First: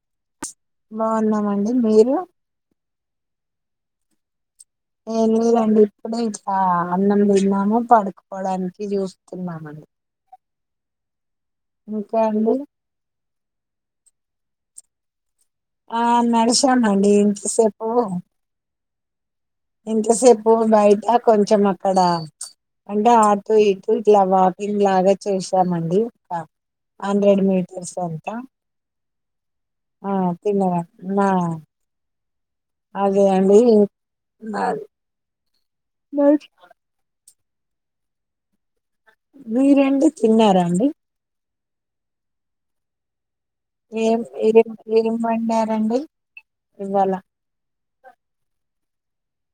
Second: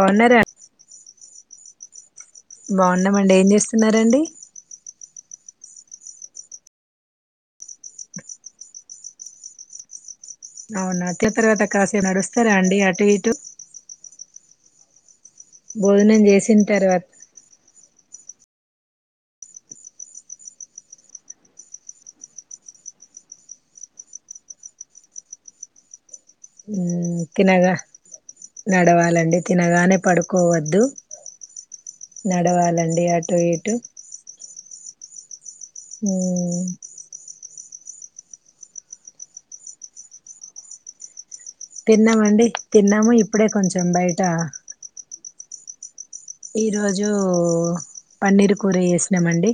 బాగున్నారా బాగున్నామండి మీరు బాగున్నామండి ఏం చేస్తున్నరండి నేను లేదండి ఇప్పుడు ఇట్లా అన్నం తిన్నాము పడుకోవడానికి చూస్తున్నా అవునా ట్ల తర్వాత కాసేపు నడుస్తారా అండి అటు ఇటు ఆ భోజనం చేసిన తర్వాత నడసానండి ఇంత సెప్ ఓహొ ఇంతసేపు బయట కొంచం అక్కడ అంటే ఆటూ ఇటుూ ఇట్లా వాకింగ్ లాగా చేసామండి ఒక హండ్రెడ్ తినగా మీటర్స్ అంతా నడవాల తినగానే ఆ పడుకోవద్దు తిన్నగా నడవాలండి అదే అటు అండి ఇటు నాది. మరి ఉమ్ మీరండి తిన్నారండి తిన్నామండి తిన్నాము ఇ ఎం ఎం ఎం వండరు రండి ఈ రోజు పన్నీర్ కూర వేస్ న్నామండి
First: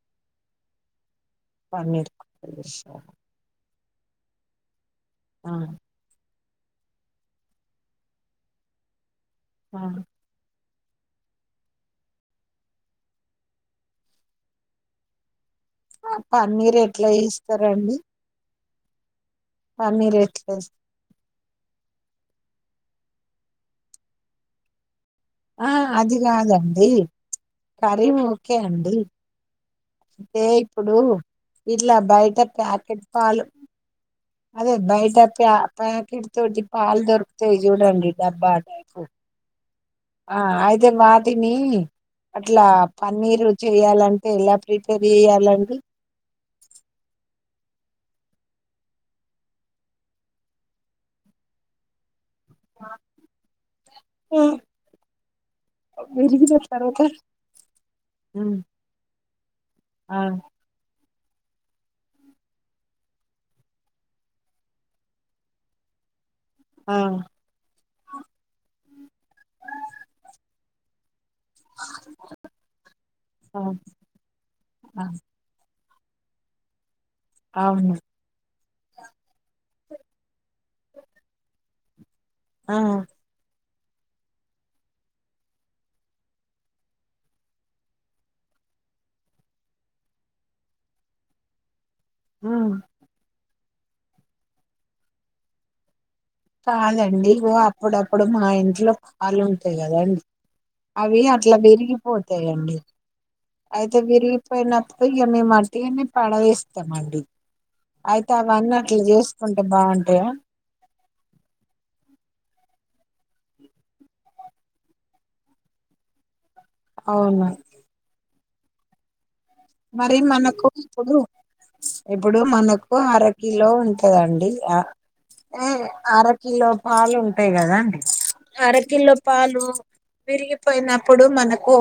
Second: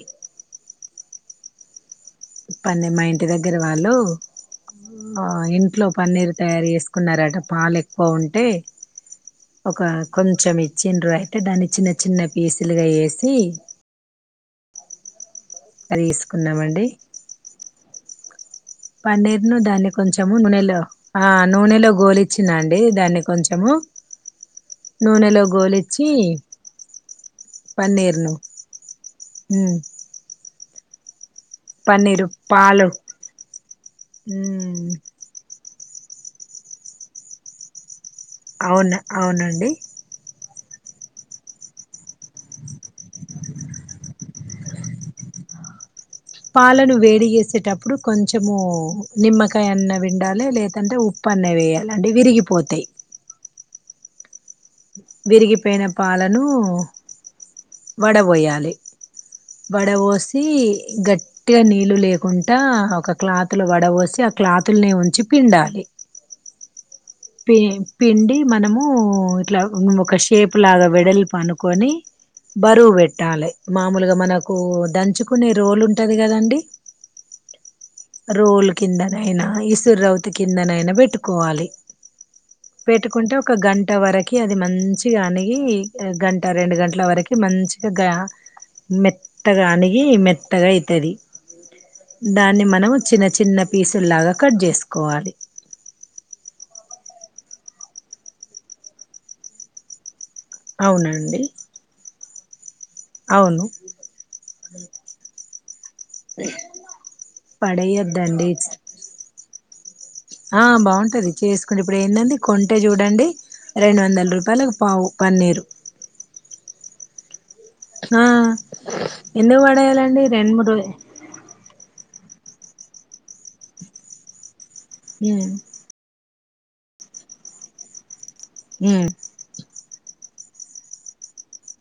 పన్నీర్ కూర పన్నీ చేశారా? మా ఇంటి దగ్గర వాళ్ళు ఆ ఇంట్లో పనిరు తయారు చేసుకున్నారట పాలు ఎక్కువ ఉంటే ఒక ఆ కొంచెం ఇ ఇచెన్ ర అయితే దాన్ని చిన్న చిన్న పీసులుగా వేసి అది ఆ పన్నీర్ తీసుకున్నామండి ఎట్లా చేస్తారండి పన్నీర్ ను దాన్ని పన్నీర్ కొంచెము ఎట్లా నూనెలో ఆ నూనెలో గోలిచ్చ నండి దాన్ని కొంచెము నూనెలో ఆ గోలిచ్చి అది కాదండి పన్నీర్ను హ్మ్ అంతే ఇప్పుడు ఇట్లా పన్నీరు బయట పాలు ప్యాకెట్ పాలు అదే ఉమ్ బయట ప్యా ప్యాకెట్ తోటి పాాలు దొరుకుతాయి చూడండి అవును డబ్బాపు అవునండి అదే మాదిని అట్లా పన్నీరు చెయాలంటే ఇలా ప్రిపేర్ చెయ్యాలండి పాలను వేడిగేసేటప్పుడు కొంచము నిమ్మకాయన్న విండాలి లేదంటే ఉప్పు అన్న వేయాలండి విరిగి పోతాయి హ విరిగిపోయిన పాలను తర్వాత ఉమ్, వడబయాలి ఆ వడవోసి గట్టి గట్తిగా నీళ్ళు లేకుండా ఒక క్లాతులు వడవసి ఆ క్లాతులనే ఉంచి పిండాలి ఆ పి పిండి మనము ఇట్లా ఒక షేప్ లాగా వెడల్ప్ పనుకొని బరువు పెట్టాలి ఆ మామలుగా మనకు ఆ, దంచుకునే రోలుంటే ఉంటది కదండి అవును రోలు కిందనైనా ఇసుర రవుతి కిందనైనా పెట్టుకోవాలి ఆ పెట్టుకుంటే ఒక గంట గంట వరకి అది మంచిగా అనిగి గంట రెండు గంటల వరకు మంచిగా గ మెత్తగా అనిగి మెత్తగా అవుతుంది ఆ. దాన్ని మనం చిన్న చిన్న పీసుల్లాగా కట్ చేసుకోవాలి కాదండి ఓ అప్పుడప్పుడు మా ఇంట్లో పాలు ఉంటాయి కదండి అవి అవునండి అట్లా పెరిగిపో చేయండి అవును అయితే విరిగిపోయినప్పుడు ఇక మేమ్ వట్టిగా మేము పడవేస్తామ అండి అయితే పడేయద్దండి అవన్నీ అట్లా చేసుకుంటే బాగుంటాయా ఆ అంటే చూడండి రెండు వందల రూపాయలు పావు పన్నీరు అవునా ఆ ఎందుకు మరి పడేయాలండి రెండు మనకు మూడు రో ఇప్పుడు ఇప్పుడు మనకు అరకిలో ఉంటదండి ఆ ఉమ్ ఏ ఆర కిలో పాలు ఉంటాయి కదా అండీ అర ఉమ్ కిలో పాలు విరిగిపోయినప్పుడు మనకు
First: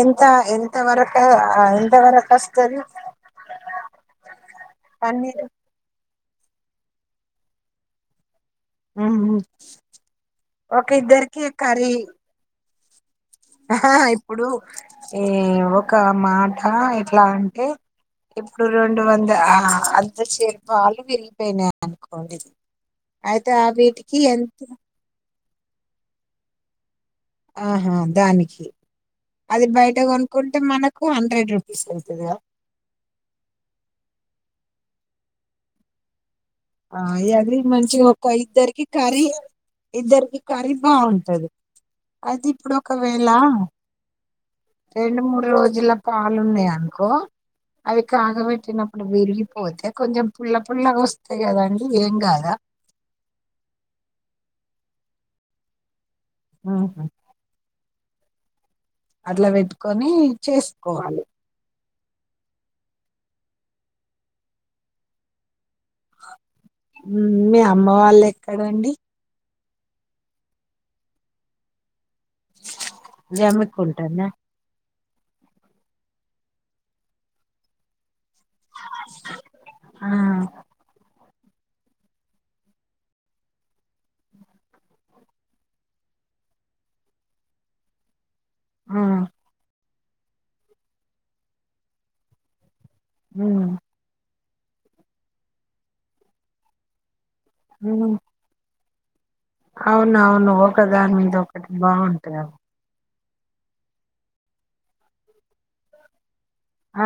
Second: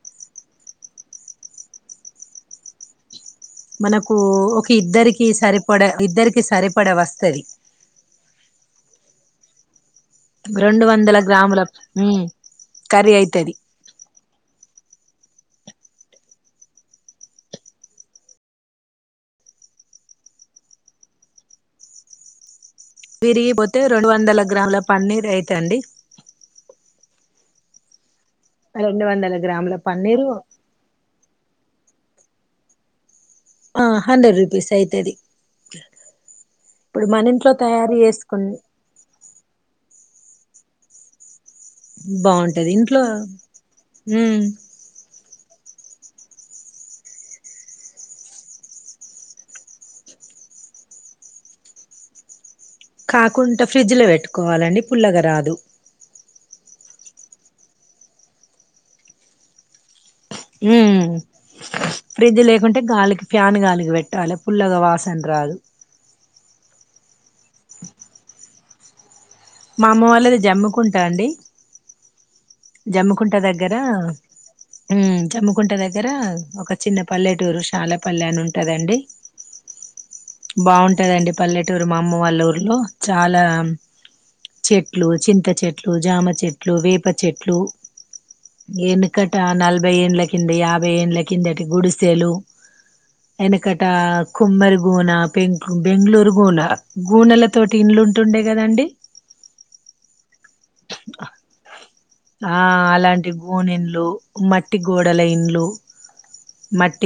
ఎంత ఎంత వరకు అ అస్తది మనకు ఒక ఇద్దరికి సరిపడ ఇద్దరికి ఇ సరిపడ వస్తాది ఆహా రెండు వందల గ్రాములకు హు కర్రీ అయి ఆహ ఇప్పుడు ఏ ఒక మాట ఎట్లా అంటే ఇప్పుడు రెండు వంద అర్ధ చేరు పాలు వెళ్ళిపోయినాయి అనుకోండి అయితే ఆ విరిగిపోతే రెండు వీటికి వందల ఎంత గ్రాముల పన్నీర్ అయి తండి ఆహా దానికి రెండు వందల అది గ్రాముల బయట పన్నీరు కొనుకుంటే మనకు హండ్రెడ్ రూపీస్ అయి ఇదియా ఆ హండ్రెడ్ రుపీస్ అయితది ఆ ఇప్పుడు మన ఇంట్లో ఆది తయారు మంచిగా ఒక చేసుకుని ఇద్దరికి కర్రీ ఇద్దరికి కర్రీ బాగుంటది అది బాగుంటది ఇప్పుడు ఇంట్లో ఒకవేళ ఉమ్ రెండు మూడు రోజు గంజుల పాలు ఉన్నాయి అనుకో అవి కాగబెట్టినప్పుడు విరిగిపోతే కొంచెం పుల్ల పుల్లగా వస్త అంతే కదండి ఏం గాదా కాకుంటా ఫ్రిడ్జ్ లో వెట్టుకోవాలండి పుల్లగ రాదు ఆహా అట్లా పెట్టుకో అని ఉమ్ చేసుకోవాలి ఫ్రిడ్జ్ లేకుంటే గాలికి ఫ్యాన్ గాలికి పెట్టాలె పుల్లగ వాసన్ రాదు మ్మ్ మీ అమ్మ వాళ్ళే కదండి మా అమ్మ వాళ్ళది జమ్ముకుంటా అండి జమ్ముకుంట దగ్గరా జమ్మికుంటనా మ్మ్ జమ్ముకుంట దగ్గర ఒక చిన్న పల్లెటూరు శాలాపల్లె అను ఉంటదండి ఆ బాగుంటదండి పల్లెటూరు మా అమ్మ వాళ్ళ ఊర్లో చాలా చెట్లు, చింత చెట్లు, జామ చెట్లు, వేప చెట్లు ఆ ఎనుకటా నల్ భై ఏళ్ల కింద యాభై యేండ్ల కిందటి గుడిసెలు ఉమ్, ఎనకటా కుమ్మరి గోనా పెంక్లు బెంగళూరు గూనా గూనల తోటి ఇండ్లు ఉంటుండే కదండి అవును అవును ఓ కదా మీంట్లో ఒకటి బాగుంటయా గోనిండ్లు మట్టి గోడల ఇండ్లు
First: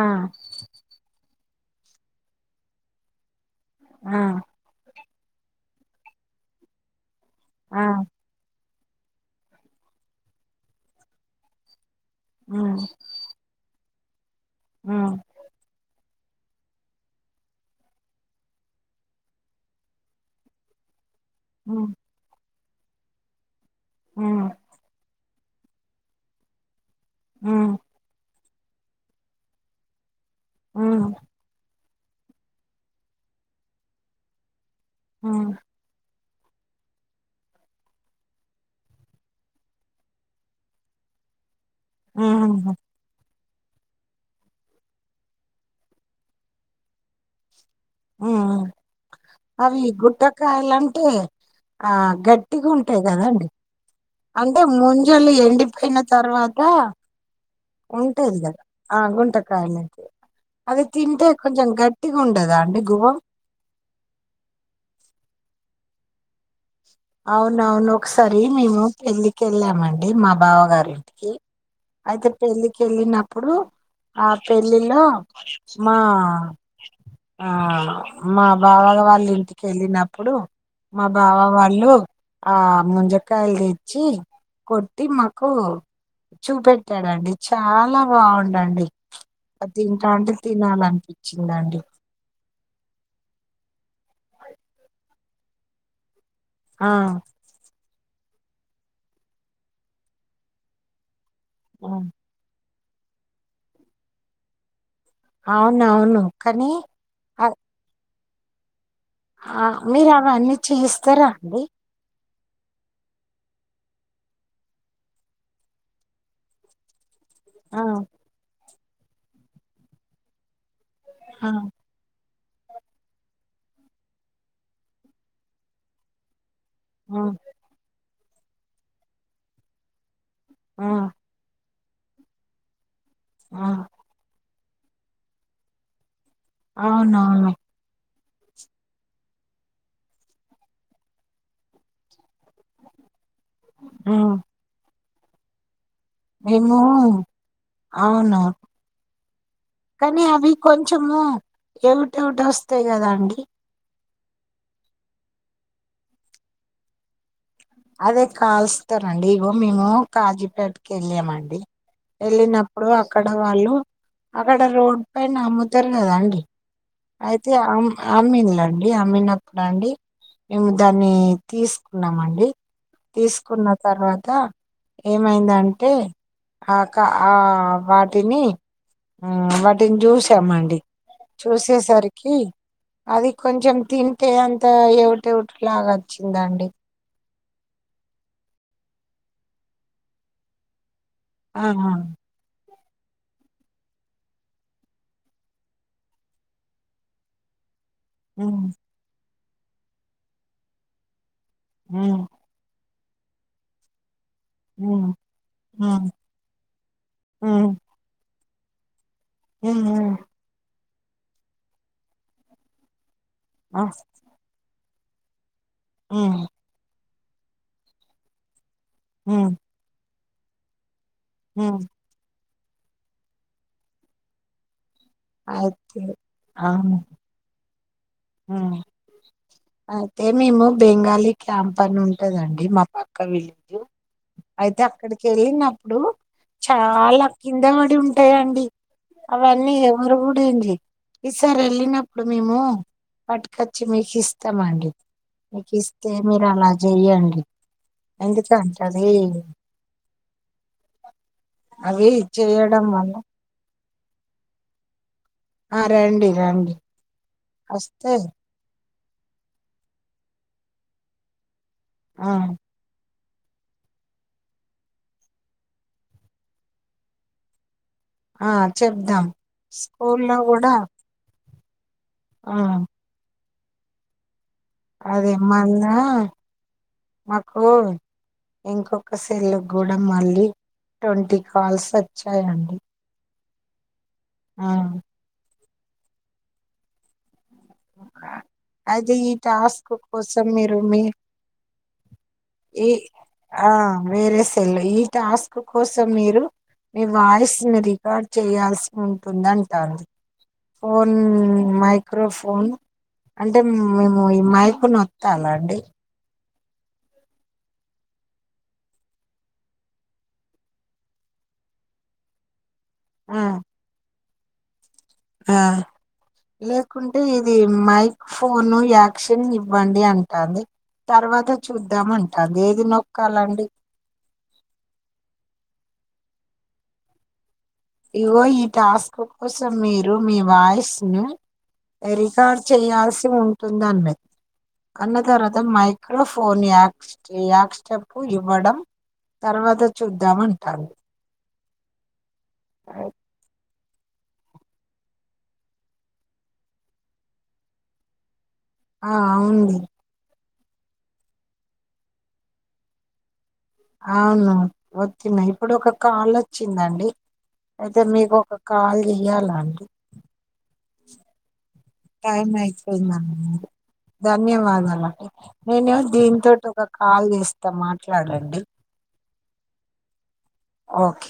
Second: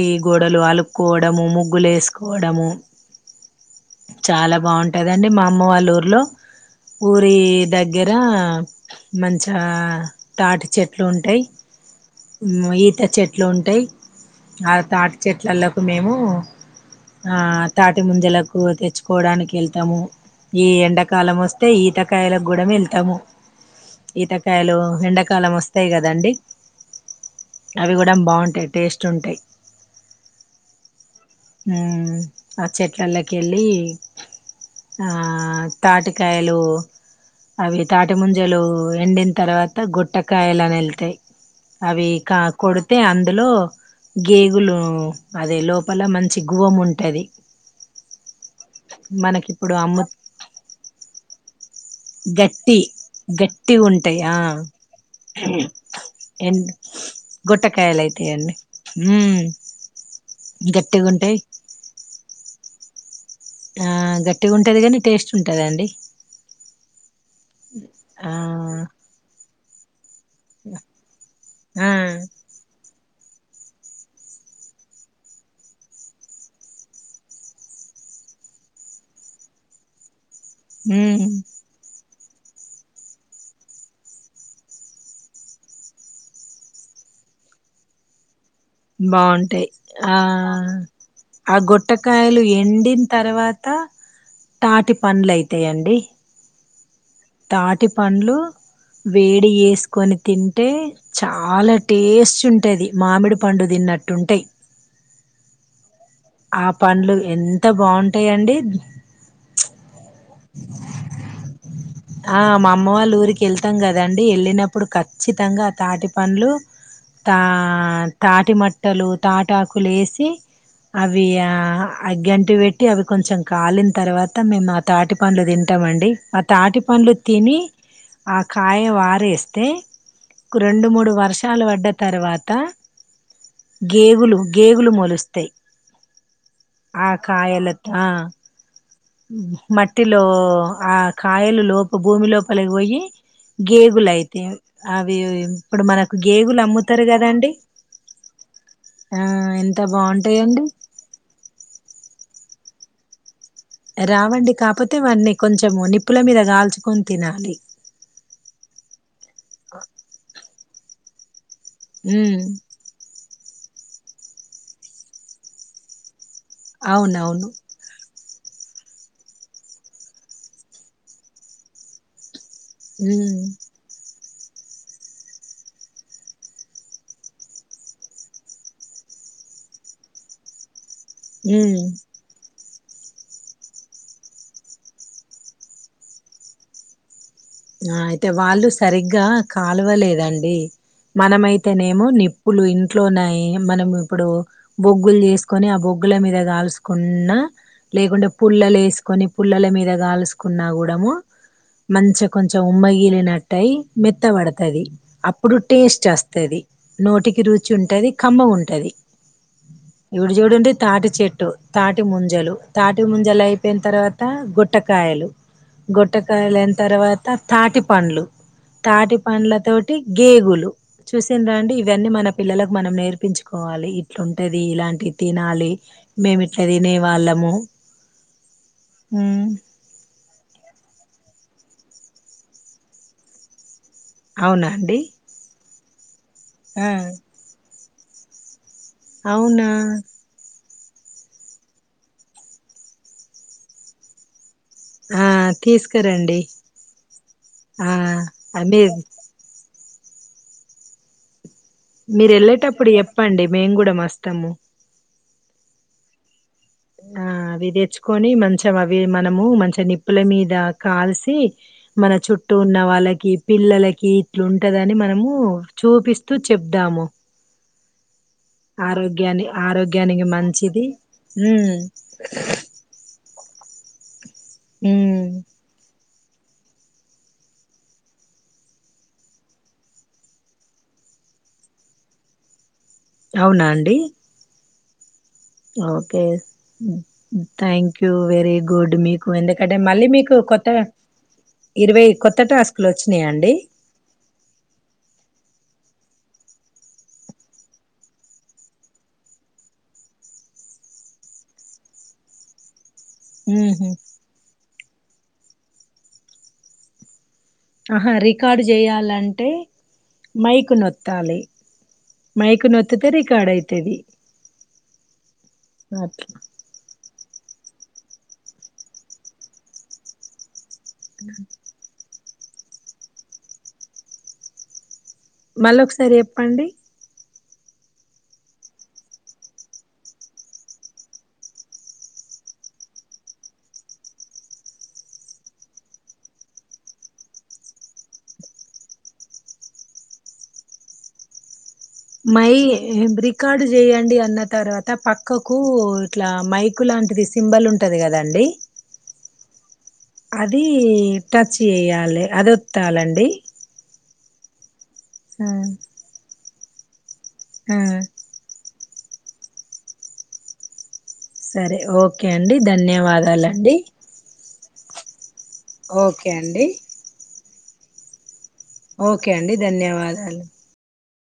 ఆ గోడలు అలుక్కో దము ముగ్గులేసుకోడము ఆ చాలా బాగుం కదండి మా అమ్మ వాళ్ళ ఊర్లో ఊరి ఆ దగ్గెర మంచా తాటి చెట్లు ఉంటయ్ ఉమ్, ఈత చెట్లు ఉంటయ్ ఆ ఉమ్, తాటి చెట్లల్లోకు మేము ఆ తాటి ముంజలకు తెచ్చుకోడానికి వెళ్తాము ఈ ఎండ కాలం వస్తే ఉమ్, ఈతకాయల గుడం వెళ్తాము ఉమ్, ఈతకాయలు ఎండ కాలం వస్తాయి కదండి ఉమ్, అవి కూడా బాగుంటాది టేస్ట్ ఉంటాయి ఆ ఆ చెట్లల్లోకి వెళ్ళి ఆ ఉమ్, తాటి కాయలు అవి తా అటి ముంజలు ఎండిన తర్వాత గుట్టకాయలాని వెళ్తాయి అవి కా ఉమ్, కొడితే అందులో గేగులు అదే లోపల మంచి గువం ఉంటది ఉ మనకి ఇప్పుడు అవి అమ్ము గుట్టకాయలంటే ఆ గట్టిగా గట్టి ఉంటాయి కదాండి గట్టిగా ఉంటాయి ఆ అంటే ముంజోలు ఎండిపోయిన ఎన్ తర్వాత గొట్టకాయలు ఉంటది అయితాయండి కదా ఆ మ్మ్ గుంటకాయ అనేది అది గట్టిగా తింటే ఉంటాయి కొంచెం గట్టిగా ఉండదా అండి ఎకువా గట్టిగా ఉంటుంది కానీ టేస్ట్ ఉంటుందండి అవును అవును ఒకసారి మేము పెళ్లికెళ్ళాం ఆ అడి మా బావ గారింటికి ఆ అయితే పెళ్ళకేళ్ళ నా అప్పుడు ఆ పెళ్ళిలో మా ఆ మా బావా వాళ్ళ ఇంటికి వెళ్ళినప్పుడు మా మ్మ్ బావా వాళ ఆ ముజకాయలు తెచ్చి కొట్టి మాకు చూపెట్టాడండి చాలా బాగుంట బాగుంటాయి ఆ ఆ తినాలనిపించిందండి గుట్టకాయలు ఎండిన తర్వాత తాటి పండ్లు అయితాయండి ఆ తాటి పండ్లు వేడి వేసుకొని తింటే చాలా ఆ, టేస్ట్ ఉంటుది మామిడి పండు తిన్నట్టుంటాయి అవునవును కానీ ఆ పండ్లు ఆ ఎంత బాగుంటు అట్టేయండి ఆ మీరు అవన్నీ చేయిస్తారా అండి ఆ మా అమ్మ వాళ్ళ ఊరికి వెళ్తాం కదండి వెళ్ళినప్పుడు ఖచ్చితంగా తాటి పండ్లు తా ఆ తాటి మట్ బట్టలు తాటాకులు వేసి అవి ఆ అగంట ఇటి పెట్టి అవి కొంచెం కాలిన తర్వాత మేము ఆ తాటి పండ్లు తింటాం అండి ఆ తాటి పండ్లు ఆ తిని ఆ కాయ వారేస్తే రెండు ఆ మూడు వర్షాలు పడ్డ తర్వాత ఆ గేబులు గేగులు మోలుస్తాయి ఆ అవునవును కాయలత్తా మట్టిలో ఆ కాయలు లోపు భూమిలో లోపలకి పోయి గేగులు ఉమ్ అయితై అవి ఇప్పుడు మనకు గేగులు మేము అమ్ముతారు కదా అండి అవును ఆ ఎంత బాగుంటాయంండి టూ డ వస్తాయి కదా అండి రావండి కాపోతే వాటిని కొంచెము నిప్పుల మీద గాల్చుకొని తినాలి అదే కాలుస్తారండి ఇగో మేము కాజీపేట్ వెళ్ళాం అండి ఉమ్ వెళ్ళినప్పుడు అక్కడ వాళ్ళు అక్కడ రోడ్ పైన అమ్ముతారు కదాండి అవునవును అమ్మీన్లండి అమ్మీన్ప్పుడా అండి మేము దాన్ని తీసుకున్నామ అండి ఉమ్ తీసుకున్న తర్వాత ఏమైందంటే ఆక్క ఆ వాటిని వాటిని చూసామండి చూసి ఉమ్ వచ్చేసరికి అది కొంచెం తింటే అంత ఏవిటెవిటి లాగా వచ్చిందండి ఆ అయితే వాళ్ళు సరిగ్గా కాలువలేదండి ఆహా. మనమైతేనేమో నిప్పులు ఇ ఇంట్లోన్నాయి మనం ఇప్పుడు బొగ్గులు చేసుకొని ఆ బొగ్గుల మీద గాల్చుకున్న లేకుంటే ఉమ్, పుల్లలు ఏసుకొని పుల్లల మీద కాలుసుకున్నా కూడా మనము హు ఉమ్మగిలి నట్టై మెత్త మెత్త పడుతది ఉమ్, అప్పుడు టేస్ట్ ఉమ్, వస్తది నోటికి ఉమ్, రుచి ఉంటది కమ్మగ ఉంటది టది [unintelligible] తాటి చెట్టు తాటి ముంజలు తాటి ముం జల అయిపోయిన ఆ, తర్వాత గొట్ ట్టకాయలు ఉమ్, గొట్టకాయలు అయిన తర్వాత త తాటి పండ్లు తాటి ఉమ్, పండ్లతోటి గేగులు చూసిన్ రండి ఉమ్. ఇవన్నీ మన పిల్లలకు మనం నేర్పించుకోవాలి ఇట్లుంటది ఇలాంటి తినాలి అయితే మేమి ఇట్లా తినే అవును వాళ్ళము ఉమ్, అయితే మేము బెంగాలీ క్యాంప్ అని ఉంటదండి మా పక్క విలేజ్ అవునా అయితే అండి అక్కడికి వెళ్ళి నా ఇప్పుడు ఆ చాల అక్కంద మ ఉంటు వేయండి అవునా అవన్నీ ఇగ [unintelligible] ఈ సారి వెళ్ళినప్పుడు మేము పట్టు కొచ్చి మీకి ఇస్త ఇస్తామండి ఆ మీకు ఇస్తే తీసుకురండి మీరు అలా చెయ్యండి ఆ ఆ, ఎందుకంటే మీరు అది అవి మీరు చేయడం వెళ్ళేటప్పుడు వల్ల చెప్పండి మేము కూడా మ అస్తము ఆ రండి రండి ఆ అవి వస్తే తెచ్చుకొని మంచం అవి మనము మంచి నిప్పుల మీద కాల్సి మన ఆ చుట్టూ ఉన్న వాళ్ళకి పిల్లలకి ఇట్లుంటదని మనము చూపిస్తూ చెప్దాము ఆ చెప్దాం ఆరోగ్యాన్ని ఆరోగ్యానికి స్కూల్లో కూడా మంచిది ఉ ఆ ఉమ్ అదేమ్మ అన్న మాకు ఇంకొక సెల్లు కూడా మళ్ళీ ట్వంటీ కాల్స్ వచ్చాయండి అవునా అండి ఆ ఓకే్యాం థ్యాంక్ యూ వెరీ గుడ్ అది మీకు ఈ ఎందుకంటే టాస్క్ మళ్ళీ మీకు కోసం కొత్త మీరు మీ ఇరవై కొత్త టాస్కులు ఈ వచ్చినాయా అండి ఆ వేరే సెల్ ఈ టాస్క్ కోసం మీరు మీ వాయిస్ ని రికార్డ్ చేయాల్సి ఉంటుంది అంటారు ఫోన్ మైక్రోఫోన్ అంటే ఉహు మేము ఈ మా ప్పునొత్తాలండి ఆహా రికార్డు చేయాలంటే మైకు నొత్తాలి మైకు నొ ఒత్తితే ఆ రికార్డ అయితేది ఆ లేకు అంటే ఇది మైక ఫోను యాక్షన్ ఇవ్వండి అంటుంది తర్వాత చూద్దామం అదేది నొక్కాలండి మళ్ళీ ఒకసారి చెప్పండి ఇగో ఈ టాస్క్ కోసం మీరు మీ వాయిస్ ను రికార్డ్ చేయాల్సి ఉంటుంద అన్నది అన్న తర్వాత మైక్రోఫోన్ యాక్ యాక్స్టప్ ఇవ్వడం తర్వాత చూద్దాంటారు మై బ్రికార్డు చేయండి అన్న తర్వాత పక్కకు ఇట్లా మైకు లాంటిది సింబల్ ఉంటది కదండి ఆ అవును అది టచ్ చేయాలి అది వత్తాలండి అవును వోత్తిన ఇప్పుడు ఒక కాల చ్చిందండి ఆ అయిదే మీ కాల్ చెయ్యాలండి సరే ఓకే టైం అండి అయిపోయిందండి ధన్యవాదాలండి ధన్యవాదాలండి నేను ఓకే దీన్ తోటి అండి ఒక కాల్ చేస్తాను [unintelligible] మాట్లాడండి ఓకే అండి ధన్యవాదాలు ఓకే